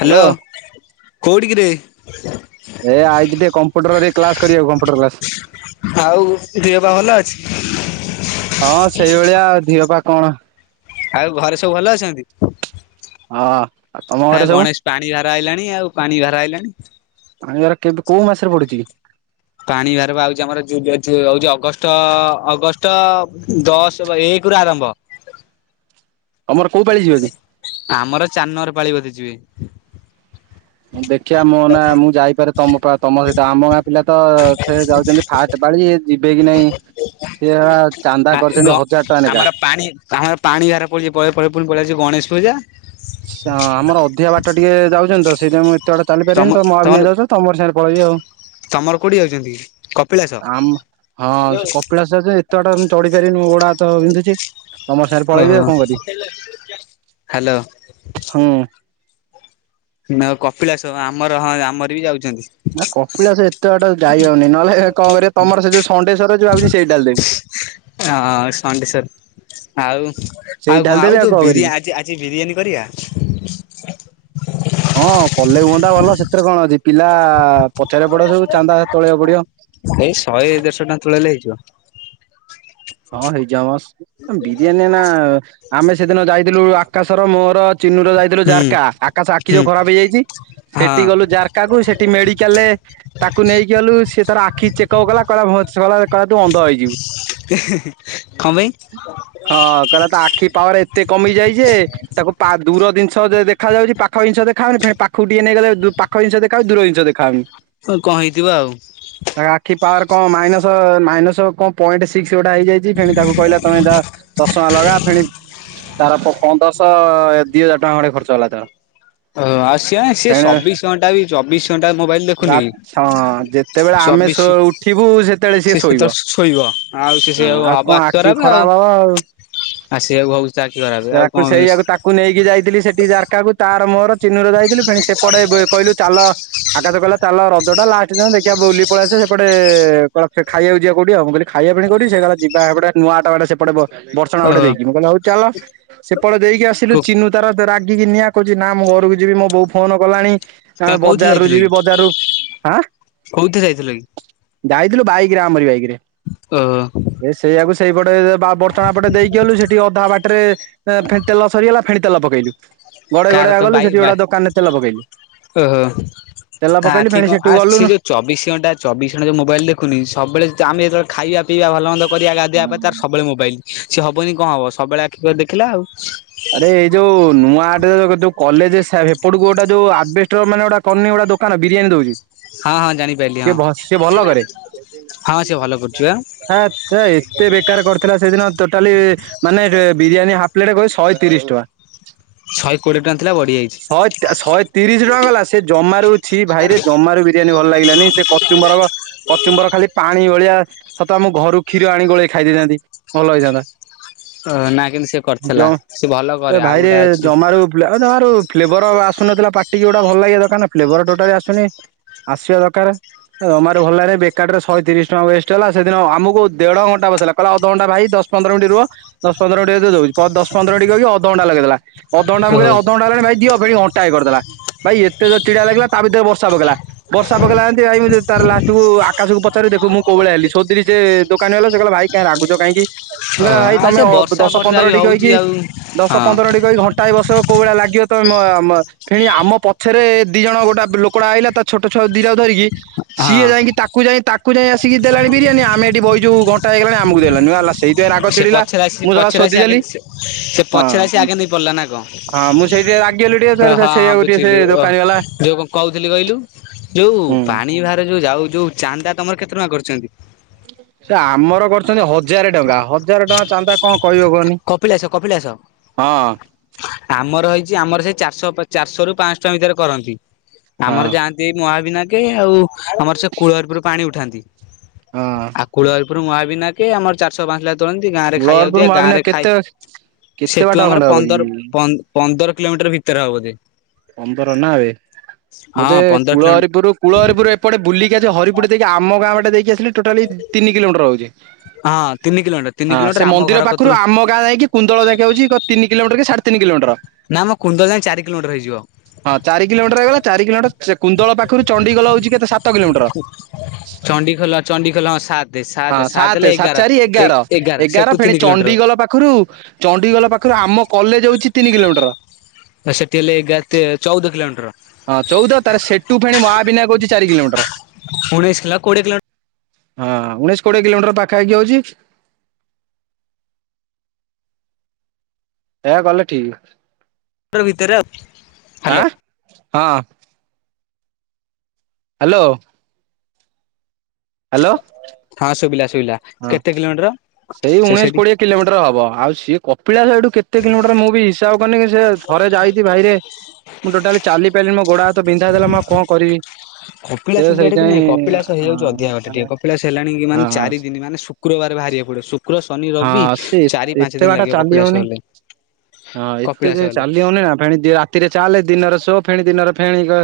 Hello hello କୋଉଠି କିରେ? ଏ ଆଇଛି ଟିକେ କମ୍ପୁଟରରେ କ୍ଲାସ କରିବାକୁ କମ୍ପୁଟର କ୍ଲାସ। ଦିହ ପା ଭଲ ଅଛି? ହଁ ସେଇଭଳି ଆ ଦିହ ପା କଣ। ଆଉ ଘରେ ସବୁ ଭଲ ଅଛନ୍ତି? ହଁ। ତମ ହା ଘରେ ସବୁ ଗଣେଶ ପାଣି ଭାର ଆଇଲାଣି ଆଉ ପାଣି ଭାର ଆଇଲାଣି। ପାଣିଭାର କେବେ କୋଉ ମାସରେ ପଡୁଛି କି? ପାଣି ଭାର ବା ଆଉଛି ଆମର [unintelligible] ଅଗଷ୍ଟ ଅଗଷ୍ଟ ଦଶ ବା ଏକ ରୁ ଆରମ୍ଭ। ତମର କୋଉ ପାଳି ଯିବ କି? ଆମର ଚାର୍ ନମ୍ୱର ପାଳି ବଧେ ଯିବେ। ଦେଖିବା ମୋ ନା ମୁଁ ଯାଇପାରେ ତମ ପା ତମ ସହିତ ଆମ ଗାଁ ପିଲା ତ ସେ ଯାଉଛନ୍ତି ଫାଷ୍ଟ୍ ପାଳି ଯିବେ କି ନାଇଁ ସିଏ ବା ଚାନ୍ଦା କରିଛନ୍ତି ହଜାର ଟଙ୍କା ନେଖା। କା [unintelligible] ପାଣି ଭାର ପଡ଼ୁଛି ପରେ ପରେ ପୁଣି ପଳେଇ ଆସିବ ଗଣେଶ ପୂଜା। ସେ ଆମର ଅଧିକା ବାଟ ଟିକେ ଯାଉଛନ୍ତି ତ ସେଇଥି ପାଇଁ ମୁଁ ତେ ବାଟ ଚାଲି ତମ ପାରିବିନି ତ ତମର ମହାବିନାୟକ ଯାଉଛନ୍ତି ତମରି ସାଙ୍ଗେ ପଳେଇବି ଆଉ। ତମର କୋଉଠିକି ଯାଉଛନ୍ତି କି କ ଆମ ହଁ ସେ କପିଳାସ ଯାଉଛନ୍ତି ଏତେ ବାଟ ମୁଁ ଚଢ଼ିପରିବିନି ଗୋଡ଼ ହାତ ପା ବିନ୍ଧୁଛି। ତମର ସାଙ୍ଗରେ ପଳେଇବି ଓହୋ ଆଉ କଣ କରିବି ହାଲୋ। ହଁ ଉଁ। ନା ଅ କପିଳାସ ହଁ ଆମର ହଁ ଆମର ବି ଯାଉଛନ୍ତି। ନା କପିଳାସ ଏତେ ବାଟ ଯାଇ ହବନି ନହେଲେ କଣ କରିବ ତମର ସେ ଯୋଉ ସଣ୍ଡେଶ୍ୱର ଯୋଉ ଭାବୁଛି ସେଇଠି ଢାଳିଦେବି। ହ ହଁ ସଣ୍ଡେଶ୍ୱର ଆଉ ସେଇ ଆଉ କଣ ଢାଳିଦେବି ଆଉ ଯୋଉ କରିବି। ବିରିଆ ଛି ଗିରିୟାନୀ କରିବା? ହଁ କଲେ ହୁଅନ୍ତା ଭଲ ସେଥିରେ କଣ ଅଛି ପିଲା ପଚାରିବା ପଡ଼ିବ ସବୁ ଚାନ୍ଦା ତଳିବାକୁ ପଡ଼ିବ। ସେଇ ଶହେ ଦେଢ଼ଶହ ଟଙ୍କା ତୁଳେଇଲେ ହେଇଯିବ। ହଁ ହେଇଯିବ ଆମସ୍ ବିରିୟାନୀ ନା ଆମେ ସେଦିନ ଯାଇଥିଲୁ ଆକାଶର ମୋର ଚିନୁର ଯାଇ ଥିଲୁ ହୁଁ ଜାରକା ଆକାଶ ଆଖି ହୁଁ ଯୋଉ ଖରାପ ହେଇଯାଇଛି ହଁ ସେଠି ଗଲୁ ଜାରକା କୁ ସେଠି ମେଡିକାଲ ରେ ତାକୁ ନେଇକି ଗଲୁ ସେ ତାର ଆଖି ଚେକ୍ ଅପ୍ କଲା କହିଲା ଭତ୍ ସରି କହିଲି ତୁ ଅନ୍ଧ ହେଇଯିବୁ। କଁ ପାଇଁ? ହଁ କହିଲା ତି ଆଖି ପାୱାର ଏତେ କମି ଯାଇଛି ଯେ ତାକୁ ପାଗ୍ ଦୂର ଦିନ୍ ଷ ଦେ ଦେଖା ଯାଉଛି ପାଖ ଜିନିଷ ଦେଖାଯାଉନି ଫେଣି ପାଖକୁ ଟିକେ ନେଇଗଲେ ଦୁ ପା ଆ ଜିନ୍ ଷ ଦେଖା ଯାଉଛି ଦୂର ଜିନ୍ସ ଦେଖା ଯାଉନି। କ କଣ ହେଇଥିବ ଆଉ। ତା ଆଖି ପାୱାର କଣ ମାଇନସ ମାଇନସ କଣ ପଏଣ୍ଟ ସିକ୍ସ ଯୋଉଟା ହେଇଯାଇଛି ଫେଣି ତାକୁ କହିଲା ତମେ ଯା ଚଷଣା ଲଗା ଫେଣି ତାର ପ ପନ୍ଦର୍ସ ତ ଏ ଦି ହଜାର ଟଙ୍କା ଖଣ୍ଡେ ଖର୍ଚ୍ଚ ହେଲା ତାର। ହ ଆଉ ସିଏ ସି ଫେଣେ ଚବିଶ ଘଣ୍ଟା ବି ଚବିଶ ଘଣ୍ଟା ମୋବାଇଲ ଦେଖୁନି କି ସେତେବେଳେ ଆମେ ଚବିଶ ଶୋ ଉଠିବୁ ସେତେବେଳେ ସିଏ ସେ ଶୋଇବ। ସେତେବେଳେ ଶୋଇବ ଆଉ ସେ ହଁ ସେଆକୁ ଆଉ ହବ କଣ ଆଖୀ ଆଖି ଖରାବେ ଆଉ। ଖରାପ ହବ ଆ ସେଆକୁ ହୋଉଛି ତା ଆଖୀ ଖରାବେ ଆଉ କଣ ସେ କୁ ନେଇକି ଯାଇଥିଲି ସେଠି ଜାରକାକୁ ତାର ମୋର ଚିନୁର ଯାଇଥିଲୁ ପେଣି ସେପଟେ କହିଲୁ ଚାଲ ଆକାଶ କହିଲ ତାଲ ରଜ ଟା ଲାଷ୍ଟ ଦିନ ଦେଖିବା ବୁଲିକି ପଳେଇଆସିବା ସେପଟେ କଣ ଖାଇବାକୁ ଯିବା କୋଉଠି ଆଉ ମୁଁ କିହିଲି ଖାଇବାକୁ ପୁଣି କୋଉଠି ସେ କହିଲା ଯିବା ହେପଟେ ନୂଆଟାେ ବାଟେ ସେପଟେ ବ ବର୍ଷାଣ ବାଟେ ଦେଇକି ମୁଁ କହିଲି ହଉ ଚାଲ ସେପଟେ ଦେଇକି ଆସିଲୁ ଓ ଚିନୁ ତାର ରାଗିକି ନିଆଁ କହୁଛି ନା ମୁଁ ଘରକୁ ଯିବି ମୋ ବୋଉ ଫୋନ କଲାଣି। ତମେ ଆମେ କୋଉଥିରେ ବଜାର ରୁ ଯାଇଥିଲ କି ଯିବି ବଜାର ରୁ ହାଁ କୋଉଥିରେ ଯାଇଥିଲ କି? ଯାଇଥିଲୁ ବାଇକ ରେ ଆମରି ବାଇକ ରେ। ଓ ହୋ ଏ ସେଇଆକୁ ସେଇପଟେ ବ ବର୍ଷଣା ପଟେ ଦେଇକି ଗଲୁ ସେଠି ଅଧା ବାଟରେ ଫେଣି ତେଲ ସରିଗଲା ଫେଣି ତେଲ ପକେଇଲୁ ଗଡେଇ କାର ତ ଗଡେଇକା ଗଲୁ ବାଇ ସେଠି ବାଇ ଗୋଟେ ଦୋକାନ ରେ ତେଲ ପକେଇଲୁ। ଓହୋ ତେଲ ତା ପକେଇଲୁ ଆଖି ଫେଣି କଣ ସେଠୁ ଆ ଗଲୁ ସେ ଯୋଉ ଚବିଶ ଘଣ୍ଟା ଚବିଶ ଘଣ୍ଟା ଯୋଉ ମୋବାଇଲ ଦେଖୁନି କି ସବବେଳେ ଆମେ ଯେେବେଳେ ଖଇବା ପିଇବା ଭଲ ମନ୍ଦ କରିବା ଗାଧିବା ପାଇଁ ତାର ସବୁବେଳେ ମୋବାଇଲ ସିଏ ହବନି କଣ ହବ ସବବେଳେ ଆଖି କରି ଦେଖିଲା ଆଉ। ଆରେ ଏଇ ଯୋଉ ନୂଆ ଆଡରେ ଯୋଉ କଲେଜ ସେ ହେପଟୁକୁ ଗୋଟେ ଯୋଉ ଆବେଷ୍ଟର ମାନେ ଗୋଟେ କରନି ଗୋଟେ ଦୋକାନ ବିରିୟାନୀ ଦଉଚି ହଁ ହଁ ଜାଣିପାରିଲି ହଁ ହଁ ସେ ଭଲ କରୁଚି ପା। ଆ ଛା ସେ ଏତେ ବେକାର କରିଥିଲା ସେଦିନ ଟୋଟାଲି ମାନେ ବିରିୟାନୀ ହାଫ୍ ପ୍ଲେଟ କହୀ ଶହେ ତିରିଶ ଟଙ୍କା। ଶଛେ କୋଡିଏ ଟଙ୍କା ଥିଲା ବଢିଯାଇଛି। ଶହେ ଶହେ ତିରିଶ ଟଙ୍କା ଗଲା ସେ ଜମାରୁ ଛି ଭାଇରେ ଜମାରୁ ବିରିୟାନୀ ଭଲ ଲାଗିଲାନି ସେ କଚୁମ୍ବର କ କଚୁମ୍ବର ଖାଲି ପାଣି ଭଳିଆ ସତ ଆମ ଘରୁ କ୍ଷୀର ଆଣି ଗୋଳେଇ ଖାଇ ଦେଇଥାନ୍ତି ଭଲ ହେଇଥାନ୍ତା। ଅ ନା କିନ୍ତୁ ସେ ଜ କରିଥିଲା ସେ ଭଲ କରେ ଆଉ ଭାଇରେ ଗୋଟେ ଅଛି ଜମାରୁ ଏ ଜମାରୁ ଫ୍ଲେଭର ଆସୁନଥିଲା ପାଟିିକି ଗୋଟା ଭଲ ଲାଗିବା ଦରକାର ନା ଫ୍ଲେରୋଟା ଟୋଟାଲି ଆସୁନି। ଆସିବା ଦକାର। ଜମାରୁ ଭଲ ଲାଗିଲାନି ବେକାରଟାରେ ଶହେ ତିରିଶ ଟଙ୍କା ୱେଷ୍ଟ ହେଲା ସେଦିନ ଆମକୁ ଦେଢ ଘଣ୍ଟା ବସେଇଲା କହିଲା ଅଧଘଣ୍ଟା ଭାଇ ଦଶ ପନ୍ଦର ମିନଟ ରୁହ ଦଶ ପନ୍ଦର ମିନିଟ ଭିତରେ ଦଉଚି ପ ଦଶପନ୍ଦର ମିନିଟ କହିକି ଅଧଘଣ୍ଟା ଲଗେଇଦେଲା ଅଧଘଣ୍ଟା ମୁ କହିଲି ଓହୋ ଅଧଘଣ୍ଟା ହେଲାଣି ଭାଇ ଦିଅ ଅ ଘଣ୍ଟାଏ କରିଦେଲା ଭାଇ ଏତେ ଯୋରେ ଚିଡା ଲାଗିଲା ତା ଭିତରେ ବର୍ଷା ପକେଇଲା ବର୍ଷା ପକେଇଲା ଜେନ୍ତି ଭାଇ ତାର ଲାଷ୍ଟକୁ ଆକାଶକୁ ପଚାରେ ଦେଖିବୁ ମୁଁ କୋଉଭଳିଆ ହେଲି ସୋଦିଲି ସେ ଦୋକାନୀ ବାଲାକୁ ସେ କହିଲା ଭାଇ କାଇଁ ରାଗୁଚ କାହିଁକି। ସେ କହିଲା ଭାଇ ଆଉ ତମେ ସେ ଅ ବର୍ଷା ଦଶ ଫର୍ଷା ପନ୍ଦର ବି ମିନିଟ ହଉଛି କହିକି ଆଉ ହଁ କହିକି ଘଣ୍ଟାଏ ବସେଇବ କୋଉ ଭଳିଆ ଲାଗିବ ତମେ ଆମ ଏଠି ଆମ ପଛରେ ଦି ଜଣ ଗୋଟେ ଲୋକଟା ଆଇଲା ତା ଛୋଟ ଛୁଆ ଦିଟା ଧରିକି ହଁ ସିଏ ଯାଇକି ତା ତାକୁ ଯାଇ ତାକୁ ଯାଇ ଆସିକି ଦେଲାଣି ବିରିୟାନି ଆମେ ଏଠି ବଇଚୁ ଘଣ୍ଟାଏ ହେଇଗଲାଣି ଆମକୁ ଦେଲାନି ବାଲା ସେଇ ସେଥିପାଇଁ ରାଗ ସେ ଚିଡିଲା ପଛରେ ଆସି ମୁଁ ଶଳା ପଛରେ ଆସି ଆଗେ ସୋଦିଦେଲି। ସେ ହଁ ପଛରେ ଆସି ଆଗେ ନେଇ ପଡିଲା ନା କଣ? ହଁ ମୁଁ ସେଇ ଟିକେ ରାଗିଗଲି ଟିକେ ହଁ ସେ ହଁ ସେଇଆକୁ ଟିକେ ସେ ବୁଝିଲି ଓ ଦୋକାନୀ ବାଲା ଯୋଉ କଣ କହୁଥିଲି କହିଲୁ ଯୋଉ ହୁଁ ପାଣି ଭାର ଯୋଉ ଯାଉ ଯୋଉ ଚାନ୍ଦା ତମର କେତେ ଟଙ୍କା କରିଛନ୍ତି? ସେ ଆମର କରୁଛନ୍ତି ହଜାରେ ଟଙ୍କା ହଜାର ଟଙ୍କା ଚାନ୍ଦା କଣ କହିବ କହନି କପିଳାସ କପିଳାସ। ହଁ ଆମର ହେଇଛି ଆମର ସେ ଚାରିଶହ ଚାରିଶହ ରୁ ପାଞ୍ଚଶ ଟଙ୍କା ଭିତରେ କରନ୍ତି ଆମର ହଁ ଯାଆ ନ୍ତି ମହାବିନାକେ ଆଉ ଆମର ସେ କୂଳରପୁର ପାଣି ଉଠାନ୍ତି ହଁ ଆଉ କୂଳର ପୁରୁ ମହାବିନାକେ ଆମର ଚାରଶହ ପାଞ୍ଚଶହ ତୋଳାନ୍ତି ଗାଁରେ ଖାଇବାକୁ ମୂଳରପୁର ଦିଆ ଗାଁରେ ମହାବିନାୟକ କେତେ କେତେ ବାଟ ସେଠୁ ଆମର ଖଣ୍ଡେ ହବ କି ପନ୍ଦର ପ ପନ୍ଦର କିଲୋମିଟର ଭିତରେ ହବ ଯେ। ପନ୍ଦର ନାବେ ବୋଧେ ପନ୍ଦର କିଲୋମିଟର କୁଳହରିପୁରରୁ କୂଳହରିପୁର ଏ ଏପଟେ ବୁଲିକି ଆଜି ହରିପଟେ ଦେଇକି ଆମ ଗାଁ ବାଟେ ଦେଇକି ଆସିଲ ଟୋଟାଲି ତିନି କିଲୋମିଟର ହଉଛି ହଁ ତିନି କିଲୋମିଟର ତିନି ହଁ କିଲୋମିଟର ସେ ଆମ ମନ୍ଦିର ଘର ପାଖରୁ କତରୁ ଆମ ଗାଁ ଯାଇକି କୁଣ୍ଡଳ ଯାକେ ହୋଉଛି କ ତିନି କିଲୋମିଟର କି ସାଢେ ତିନି କିଲୋମିଟର। ନା ଆମ କୁନ୍ଦ ଯାଏ ଚାରି କିଲୋମଟର ହେଇଯିବ। ହଁ ଚାରି କିଲୋମିଟର ହେଇଗଲା ଚାର କିଲୋମିଟର ସେ କୁନ୍ଦଳ ପାଖରୁ ଚଣ୍ଡିଖୋଲ ହଉଛି କେତେ ସାତ କିଲୋମିଟର। ଚଣ୍ଡିଖୋଲ ଚଣ୍ଡିଖୋଲ ହଁ ସାତେ ହଁ ହେଲେ ସାତେ ଏଗାର ସାତ ଚାରି ଏଗାର ସେଠୁ ଏଗାର ଫେଣି ତିନି କିଲୋମିଟର। ଚଣ୍ଡିଖୋଲ ପା ପାଖରୁ ଚଣ୍ଡିଖୋଲ ପାଖରୁ ଆମ କଲେଜ ହଉଛି ତିନି କିଲୋମିଟର ସେଠି ହେଲେ ଏଗାର ତିନ ଚଉଦ କିଲୋମିଟର। ହଁ ଚଉଦ ତାର ସେଠୁ ଫେଣି ମାହାବିନାୟକ ହୋଉଛି ଚାରି କିଲୋମିଟର। ଉଣେଇଶ କିଲୋ କୋଡିଏ କିଲୋମିଟର ହଁ ଉଣେଇଶ କୋଡିଏ କିଲୋମିଟର ପାଖାପାଖି ହୋଉଛି। ଏ କଲେ ଠିକ। ମନ୍ଦିର ଭିତରେ ଆଉ ହ୍ୟାଲୋ। ଆଁ ହଁ। ହ୍ୟାଲୋ। ହ୍ୟାଲୋ। ହଁ ଶୁଭିଲା ଶୁଭିଲା। ହଁ କେତେ କିଲୋମିଟର ସେଇ ସେ ଉଣେଇଶି ସେଠି କୋଡିଏ କିଲୋମିଟର ହବ ଆଉ ସିଏ କପିଳାସ ଏଠୁ କେତେ କିଲୋମିଟର ମୁଁ ବି ହିସାବ କରିନି ସେ ଥରେ ଯାଇଥିଲି ଭାଇରେ ମୁଁ ଟୋଟାଲି ଚାଲିପାଇଲିନି ମୋ ଗୋଡ ହାତ ବିନ୍ଧା ହୋଉଥିଲା ମୁ ଆଉ କଣ କରିବି। ସେ କପିଳାସ ଯିବାରେ କିଛି ସେଇଥିପାଇଁ ନାଇଁ କପିଳାସ ହେଆଇଯାଉଛି ଅଧିକ ବାଟ ଟିକେ ହଁ କପିଳାସ ହେଲାଣି କି ମାନେ ହଁ ଚାରି ଦିନ ମାନେ ଶୁକ୍ରବାର ବାହାରିବାକୁ ପଡିବ ଶୁକ୍ର ଶନି ରବି ହଁ ସେ ଚାରି ପାଞ୍ଚ ଏତେ ଦିନ ବାଟ ଲାଗିବ ଚାଲି କପିଳାସ ହଉନି ଗଲେ। ହଁ ଏତେ କପିଳାସ ଯେ ଗଲେ। ଚାଲି ହଉନି ନା ଫେଣି ରାତିରେ ଚାଲେ ଦିନରେ ଶୋ ଫେଣି ଦିନରେ ଫେଣ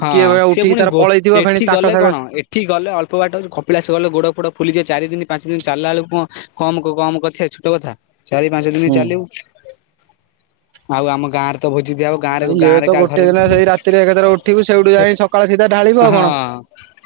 ହଁ ଭାଇ ଉଠିକି ତାର ପଳେଇଥିବ ଫେଣି ତାଙ୍କ ସାଙ୍ଗ ଏଠିକି ଗଲେ ଅଳ୍ପ ବାଟ କପିଳାସ ଗଲେ ଗୋଡ ଫୋଡ ଫୁଲିଯିବ ଚାରି ଦିନ ପାଞ୍ଚ ଦିନ ଚାଲିଲା ବେଲୁକି କଣ କମ କମ କଥିଆ ଛୋଟ କଥା। ଚାରି ପାଞ୍ଚ ଦିନ ହୁଁ ଚାଲିବୁ ଆଉ ଆମ ଗାଁରେ ତ ଭୋଜି ଦିଆହବ ଗାଁରେ ଆଉ ଇଏ ଗାଁରେ ତ କା ଗୋଟେ ଘରେ ଦିନ ସେଇ ରାତିରେ ଏକାଥରେ ଉଠିବୁ ସେଇଠୁ ଯାଇ ସକାଳ ସିଧା ଢାଳିବୁ ଆଉ ହଁ କଣ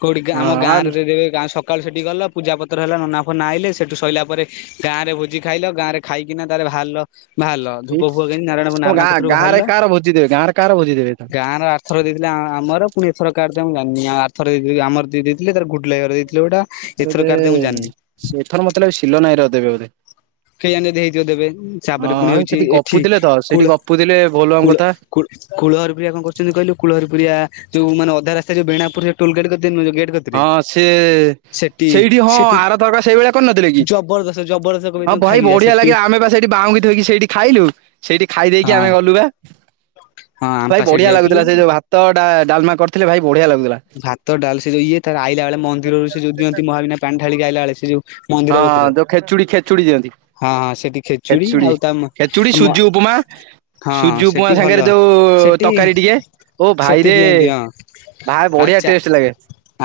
କୋଉଠି ଆମ ହଁ ଗାଁ ଆଉ ରେ ଦେଇଦେବେ ଗାଁ ସ ସକାଳୁ ସେଠି ଗଲ ପୂଜା ପତ୍ର ହେଲା ନନା ଫନା ଆଇଲେ ସେଠୁ ସଇଲା ପରେ ଗାଁରେ ଭୋଜି ଖାଇଲ। ଗାଁରେ ଖାଇକିନା ତାରେ ବାହାରିଲ ବାହାରିଲ ଏଇ ଧୂପ ଫୁପ କେ ନାରାୟଣ ତମ ନାରାୟଣ ଗାଁ କତରୁ ଗାଁ ରେ ବାହାରିଲ କାହାର ଭୋଜି ଦେବେ ଗାଁରେ କାହାର ଭୋଜି ଦେବେ ଗାଁ ର ଆ ଥରେ ଦେଇଥିଲେ ଆମର ପୁଣି ଏଥର କାର୍ ମୁଁ ଜାନି ଆଉ ଆଥର ଆମ ଦେଇଥିଲେ ତ ଘୁଡ ଲୁ ଭାଇ ହର ଦେଇ ଲେଉଟା ଏଥର ଯେ ଏଥରକାର ଦେବେ ମୁଁ ଜାଣିନି। ଏଥର ମତେ ଲାଗୁଚି ସିଲନ ଭାଇ ହର ଦେବେ ବୋଧେ କେ ଜାଣି ହେଇଥିବ ଦେବେ ହଁ ତାପରେ ପୁଣି ଆଉ ହେଉଛି ସେଠି ଏଠି ଗପୁଥିଲେ ତ ସେଇଠି କୂଳ ଗପୁଥିଲେ ବୋଲବମ୍ କୂଳ କଥା କୁଳ କୁଳହରିପରିଆ କଣ କରୁଛନ୍ତି କହିଲୁ କୁଳହରିପୁରିଆ ଯୋଉ ମାନେ ଅଧା ରାସ୍ତା ଯୋଉ ବେଣା ପୁରିଆରଟୋଲେ ଗେଟ୍ କରିଥି ହଁ ସେ ସେଇଠି ହଁ ସେଠି ଆର ଥରକ ସେଇଭଳିଆ କରିନଥିଲେ କି ଜବରଦସ୍ତ ଜବରଦସ୍ତ କହିବେ ହଁ ତମେ ଭାଇ ଖାଇକି ଯା ବଢିଆ ସେଠି ଲାଗେ ଆମେ ବା ସେଇଠି ବାହୁଙ୍ଗି ଥୋଇକି ସେଇଠି ଖାଇଲୁ ସେଇଠି ଖାଇ ଦେଇକି ହଁ ଆମେ ଗଲୁ ବା ହଁ ଭାଇ ଆମପା ସେଇଠି ବଢିଆ ଯାଇଥିଲୁ ଲାଗୁଥିଲା ସେ ଯୋଉ ଭାତ ଟା ଡାଲମା କରିଥିଲେ ଭାଇ ବଢିଆ ଲାଗୁଥିଲା। ଭାତ ଡାଲ ସେ ଯୁ ଇଏ ତାର ଆଇଲା ବେଳେ ମନ୍ଦିରରୁ ସେ ଯୁ ଦିଅନ୍ତି ମହାବିନା ପାଣି ଢାଳି ଆଇଲା ସେ ଯୁ ହଁ ଦ ଖେଚୁଡି ଖେଚୁଡି ଦିଅନ୍ତି। ହଁ ହଁ ସେଠି ଖେଚୁଡି ଆଉ ତା ମ ଖେଚୁଡି ମ ସୁଜି ଉପମା ହଁ ସୁଜି ଉପମା ସେଠି ଭଲ। ସାଙ୍ଗରେ ଯୋଉ ସେଠି ତରକାରୀ ଟିକେ ଓ ସେଠି ଭାଇରେ ଦିଅନ୍ତି ହଁ ଭା ବଢିଆ ଆଚ୍ଛା ଟେଷ୍ଟ ଲାଗେ।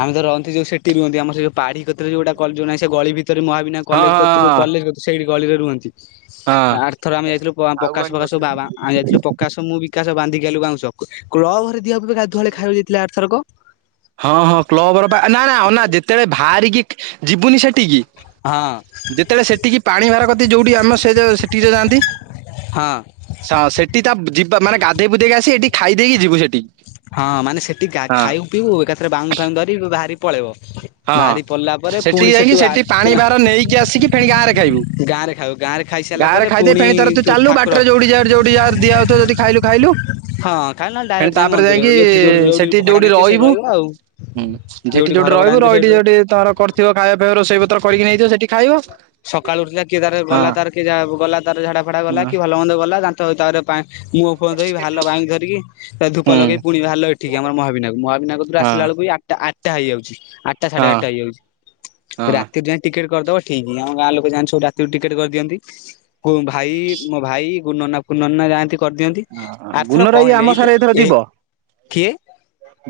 ଆମେ ଯ ରହନ୍ତି ଯୋଉ ସେଠି ରୁହନ୍ତି ଆମର ସେ ଯୁ ପାଢି କ୍ଷତରେ ଯୁ ଗୋଟେ କଯୁ ନାହିଁ ସେ ଯୋଉ ଗଳି ଭିତରେ ମହାବିନାୟ ହଁ କଲେଜ କତ୍ରୁ ହଁ କଲେଜ ସେଇଠି ଗଳିରେ ରୁହନ୍ତି ହଁ ଆରଥରକ ଆମେ ଯାଇଥିଲୁ ପକାଶ ଫକାଶ ସବୁ ବାବା ଆମେ ଯାଇଥିଲୁ ପ ପକାଶ ମୁଁ ବିକାଶ ବାନ୍ଧିକି ଆଇଲୁ ବାଉଁଶ କ୍ଲବ ଘରେ ଦିଆ ହୁଏ ଗାଧୁଆଳେ ଖାଇବାକୁ ଯାଇଥିଲା ଆରର୍ଥରକ ହଁ ହଁ କ୍ଲବ ଘର ବା ନା ନା ଅନା ଯେତେବେଳେ ବାହାରିକି ଯିବୁନି ସେଠିକି ହଁ। ଯେତେବେଳେ ସେଠିକି ପାଣି ଭାର କତି ଯୋଉଠି ଆମ ସେ ଯୋ ସେଠି କି ଯୁ ଯାଆନ୍ତି। ହଁ। ହଁ ସେଠି ତା ଯିବା ମାନେ ଗାଧୋଇ ପୁଧେଇକ ଆସି ଏଠି ଦେଇକି ଯିବୁ ସେଠିକି। ହଁ ମାନେ ସେଠି କା ହଁ ଖାଇବୁ ପିଉବୁ ଏକାଥରେ ବାଙ୍ଗ ଫାଙ୍ଗ ଧରି ବ-ବାହାରି ପଳେଇବ। ହଁ ବାହାରି ପଡିଲା ପରେ ପୁଣି ସେଠିକି ଯାଇକି ସେଠୁ ସେଠି ପାଣି ଆ ଭାର ନେଇକି ଆସିକି ଫେଣି ଗାଁ ରେ ଖାଇବୁ। ଗାଁ ରେ ଖାଉ ଗାଁ ରେ ଖାଇସାରିଲା ଗାଁ ରେ ପରେ ଖାଇଦିଏ ପୁଣି ଫେଣି ତାର ତୁ ଚାଲିଲୁ ଠାକୁର ବାଟରେ ଯଉଠି ଯା ଯୋଉଠି ଯା ଦିଆହଉଥିବ ଯଦି ଖାଇଲୁ। ଖାଇଲୁ ହଁ ଖାଲି ନହେଲେ ଏ ଡାଇରେକ୍ଟ ଯାଇ ତାପରେ ମନ୍ଦିର ଯାଇକି ଏଠି ଯୋଉଠି ସେଠି ଭଡା ଯୋଉଠି ନେଇଥିବେ ସେଇଠି ରହିବୁ। ରହିବ ଆଉ ହୁଁ ସେଠି ଯୋଉଠି ଘର ଯଉଠି ଭଡା ରହିବୁ ନେଇଥିବେ ସେଇଠି ରହିି ରହିବ। ଯଉଠି ତାର କରିଥିବ ଖାଇବା ଫାଇବା ସେଇ ପତ୍ର କରିକି ନେଇଥିବ ସେଠି ଖାଇବ। ସକାଳୁ ଉଠିଥିଲା କିଏ ତାର ଗଲା ତାର ହଁ। କିଏ ଜା ବ ଗଲା ତାର ଝାଡା ଫାଡା ଗଲା କି ଭଲ ମନ୍ଦ ଗଲା ଦାନ୍ତ ତାପରେ ପା ମୁହ ଫୁହ ଧୋଇ ବାହାରିଲ [unintelligible] ଧରିକି। ତା ଧୂପ ହୁଁ ଲଗେଇ ପୁଣି ବାହାରିଲ ଏଠିକି ଆମର ମହାବିନାୟକ ମହାବିନାୟକ କତି ରୁ ହଁ ଆସିଲା ବେଳକୁ ଏଇ ଆଠଟା ଆଠଟା ହେଇଯାଉଛି ଆ ଆଠଟା ସାଢେ ହଁ ଆଠଟା ହେଇଯାଉଛି ହଁ। ରାତିରୁ ଯାଇଁ ଟିକେଟ୍ କରିଦବ ଠିକ। ମୋ ଗାଁ ଲୋକ ଯାଆନ୍ତି ସବୁ ରାତିରୁ ଟିକେଟ କରିଦିଅନ୍ତି ଓ ଭାଇ ମୋ ଭାଇ। କଉ ନନା କଉ ନନା ଯାଆନ୍ତି କରିଦିଅନ୍ତି ହଁ ଆର ଥର ଗୁନର କଣ ଆଇ ହେଲେ ଆମ ଏଇ ଥ ସାଙ୍ଗରେ ଏଥର ଏଇ ଯିବ କିଏ।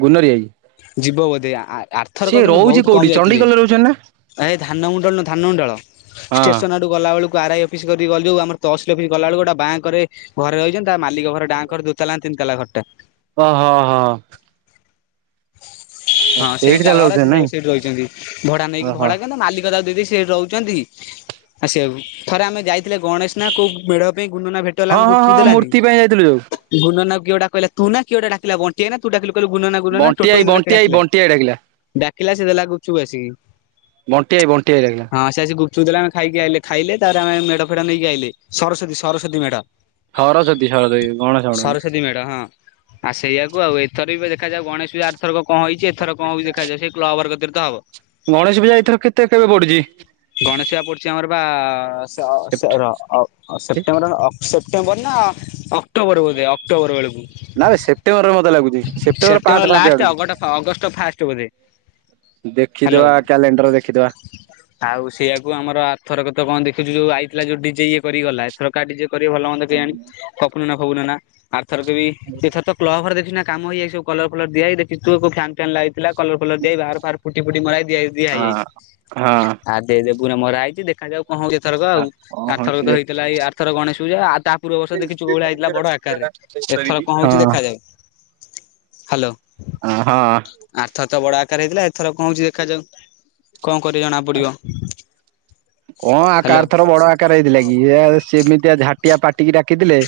ଗୁନରି ଭାଇ। ଯିବ ବୋଧେ ଏ ଆ-ଆ-ଆଥରକ କିନ୍ତୁ ବହୁତ କୋଉଠି କମ ଯାଇଥିଲେ ଚଣ୍ଡିଖୋଲରେ ରହୁଛନ୍ତି ନା? ଏ ଧାନ ମୁୁଣ୍ଡଳ ନୁହ ଧାନ ମୁୁଣ୍ଡଳ। ହଁ। ଷ୍ଟେସନ ଆଡୁ ଗଲା ବେଳକୁ ଆର ଆଇ ଅଫିସ କରି ଗଲି ଯଉ ଆମର ତହସିଲ ଅଫିସ ଗଲା ବେଳକୁ ଗୋଟେ ବାଁ କରେ। ଘରେ ରହିଛନ୍ତି ତା ମାଲିକ ଘର ଡ଼ାଁ କର ଦୁଇ ତାଲା ତିନି ତାଲା ଘରଟା। ଓ ହ ହ। ହଁ ସେଇଠି ସେଇଟା ତାହେଲେ ଘର ସେ ରହୁଛନ୍ତି ସେ ନାଇଁ। ସେଇଠି ରହିଛନ୍ତି ଭଡା ନେଇକି ଓହୋ। ଭଡା କଣ ତା ମାଲିକ ତାକୁ ଦେଇ ଦେଇଛି ସିଏ ସେଠି ରହୁ ଚନ୍ତି ଆ ସେୟାକୁ ଥରେ ଆମେ ଯାଇଥିଲେ ଗଣେଶ ନା କୋଉ ମେଢ ପାଇଁ ଗୁଡ ନନା ଭେ ହଁ ହଁ ହଁ ମୂର୍ତ୍ତି ପାଇଁ ଯାଇଥିଲୁ ଯୋଉ। ଘୁଡ ନନା କୁ କିଏ ଗୋଟା କହିଲା ତୁ ନା କିଏ ଗୋଟେ ଡାକିଲା ବ ବଣ୍ଟି ଭାଈ ନା ତୁ ଡାକିଲୁ କହିଲୁ ଗୁ ନନା ଗୁ ନନା ବଣ୍ଟି ଆଇ ଟୋଟୋ ଏମିତି ଗୋଟେ ବଣ୍ଟି କିଏ ଆଇ ଡାକିଲା ବଣ୍ଟି ଆଇ ଡାକିଲା ଡାକିଲା ସେ ଦେଲା ଗୁପଚୁପ ଆସିକି। ବଣ୍ଟି ଭାଈ ବଣ୍ଟି ଭାଇ ଡ଼ାକିଲା। ହଁ ସେ ଆସି ଗୁପଚୁପ ଦେଲା ଆମେ ଖାଇକି ଆଇଲେ ଖାଇଲେ ତାପରେ ଆମେ ମେଢ ଫେଢ ନେଇକି ଆଇଲେ ସରସ୍ଵତୀ ସରସ୍ୱତୀ ମେଢ। ସରସ୍ୱତୀ ସରସ୍ୱତୀ ଗଣେଶ ମେଢ଼ ନୁହେଁ। ସରସ୍ଵତୀ ମେଢ ହଁ ଆ ସେଇଆକୁ ଆଉ ଏଥର ବି ଦେଖାଯାଉ ଗଣେଶପୁଜା ଆରଥରକ କଣ ହେଇଛି ଏଥର କଣ ହଉଚି ଦେଖାଯାଉ ସେ କ୍ଲବ୍ ଘର କତିରେ ତ ହବ୍। ଗଣେଶ ପୂଜା ଏଇଥର କେତେ କେବେ ପଡୁଛି? ଗଣେଶ ପୂଜା ପଡୁଛି ଆମର ବା ସେ ଅ ସେ ରହ ଅ ଅ ସେପ୍ଟେମ୍ବର ଅ ସେପ୍ଟେମ୍ବର ନା ଅକ୍ଟୋବର ବୋଧେ ଅକ୍ଟୋବର ବେଳକୁ। ନା ବେ ସେପ୍ଟେମ୍ବରରେ ମତେ ଲାଗୁଛି ସେପ୍ଟେମ୍ବର ପାଞ୍ଚେ ଫାଞ୍ଚେ ଆଡକୁ। ପରେ। ଦେଖିଦବା କ୍ୟାଲେଣ୍ଡର ଦେଖିଦବା। ଆଉ ସେଇଆକୁ ଆମର ଆରଥର କ ତ କଣ ଦେଖିଛୁ ଯୋଉ ଆଇଥିଲା ଯୋଉ ଡି ଜେ ଇଏ କରିଗଲା। ଥର କା ଡି ଜେ କରିବେ ଭଲ ମନ୍ଦ କେଜାଣି ଫପୂଲ୍ ନନା ଫପୁଲ ନନା ଆରଥରକ ବି ଏଥର ତ। କ୍ଳବ ଘରେ ଦେଖିଚୁ ନା କାମ ହେଇଯାଇଚି ସବୁ କଲର ଫଲର ଦିଆହେଇ ଦେଖିଚୁ କୁ ଫ୍ୟାନ ଫ୍ୟାନ ଲା ଥିଲା କଲର ଫଲର ଦେଇ ବାହାର ଫାହାର ପୁଟି ପୁଟି ମରା ହେଇ ଦିଆ ଦିଆ ହଁ ହେଇଯାଇଛି। ହଁ। ଆ ଦେ ଦେ ବୁ ଏଇନା ମରା ହେଇଛି ଦେଖାଯାଉ କଣ ହଉଛି ଏଥରକ ଆଉ କଣ ହଉଛି ଆରଥରକ ତ ଦେଖ ହେଇଥିଲା ଏଇ ଆରଥର ଗଣେଶ ପୂଜା ଆଉ ତା ପୂର୍ବବର୍ଷ ଦେଖିଛୁ କୋଉ ଭଳିଆ ହେଇଥିଲା ବଡ ଆକାରରେ ଏଥର କଣ ହଉଛି ହଁ। ଦେଖାଯାଉ। ହ୍ୟାଲୋ ଅଁ ହଁ। ଆରଥର ତ ବଡ ଆକାରେ ହେଇଥିଲା ଏଥର କଣ ହଉଛି ଦେଖାଯାଉ କଣ କରିବେ ଜଣା ପଡିବ। କଣ ଆ କା ହ୍ୟାଲୋ। ଆରଥର ବଡ ଆକାର ହେଇଥିଲା କି ୟେ ସେମିତିଆ ଝା ଟିଆ ପାଟି କି ଡାକିଥିଲେ।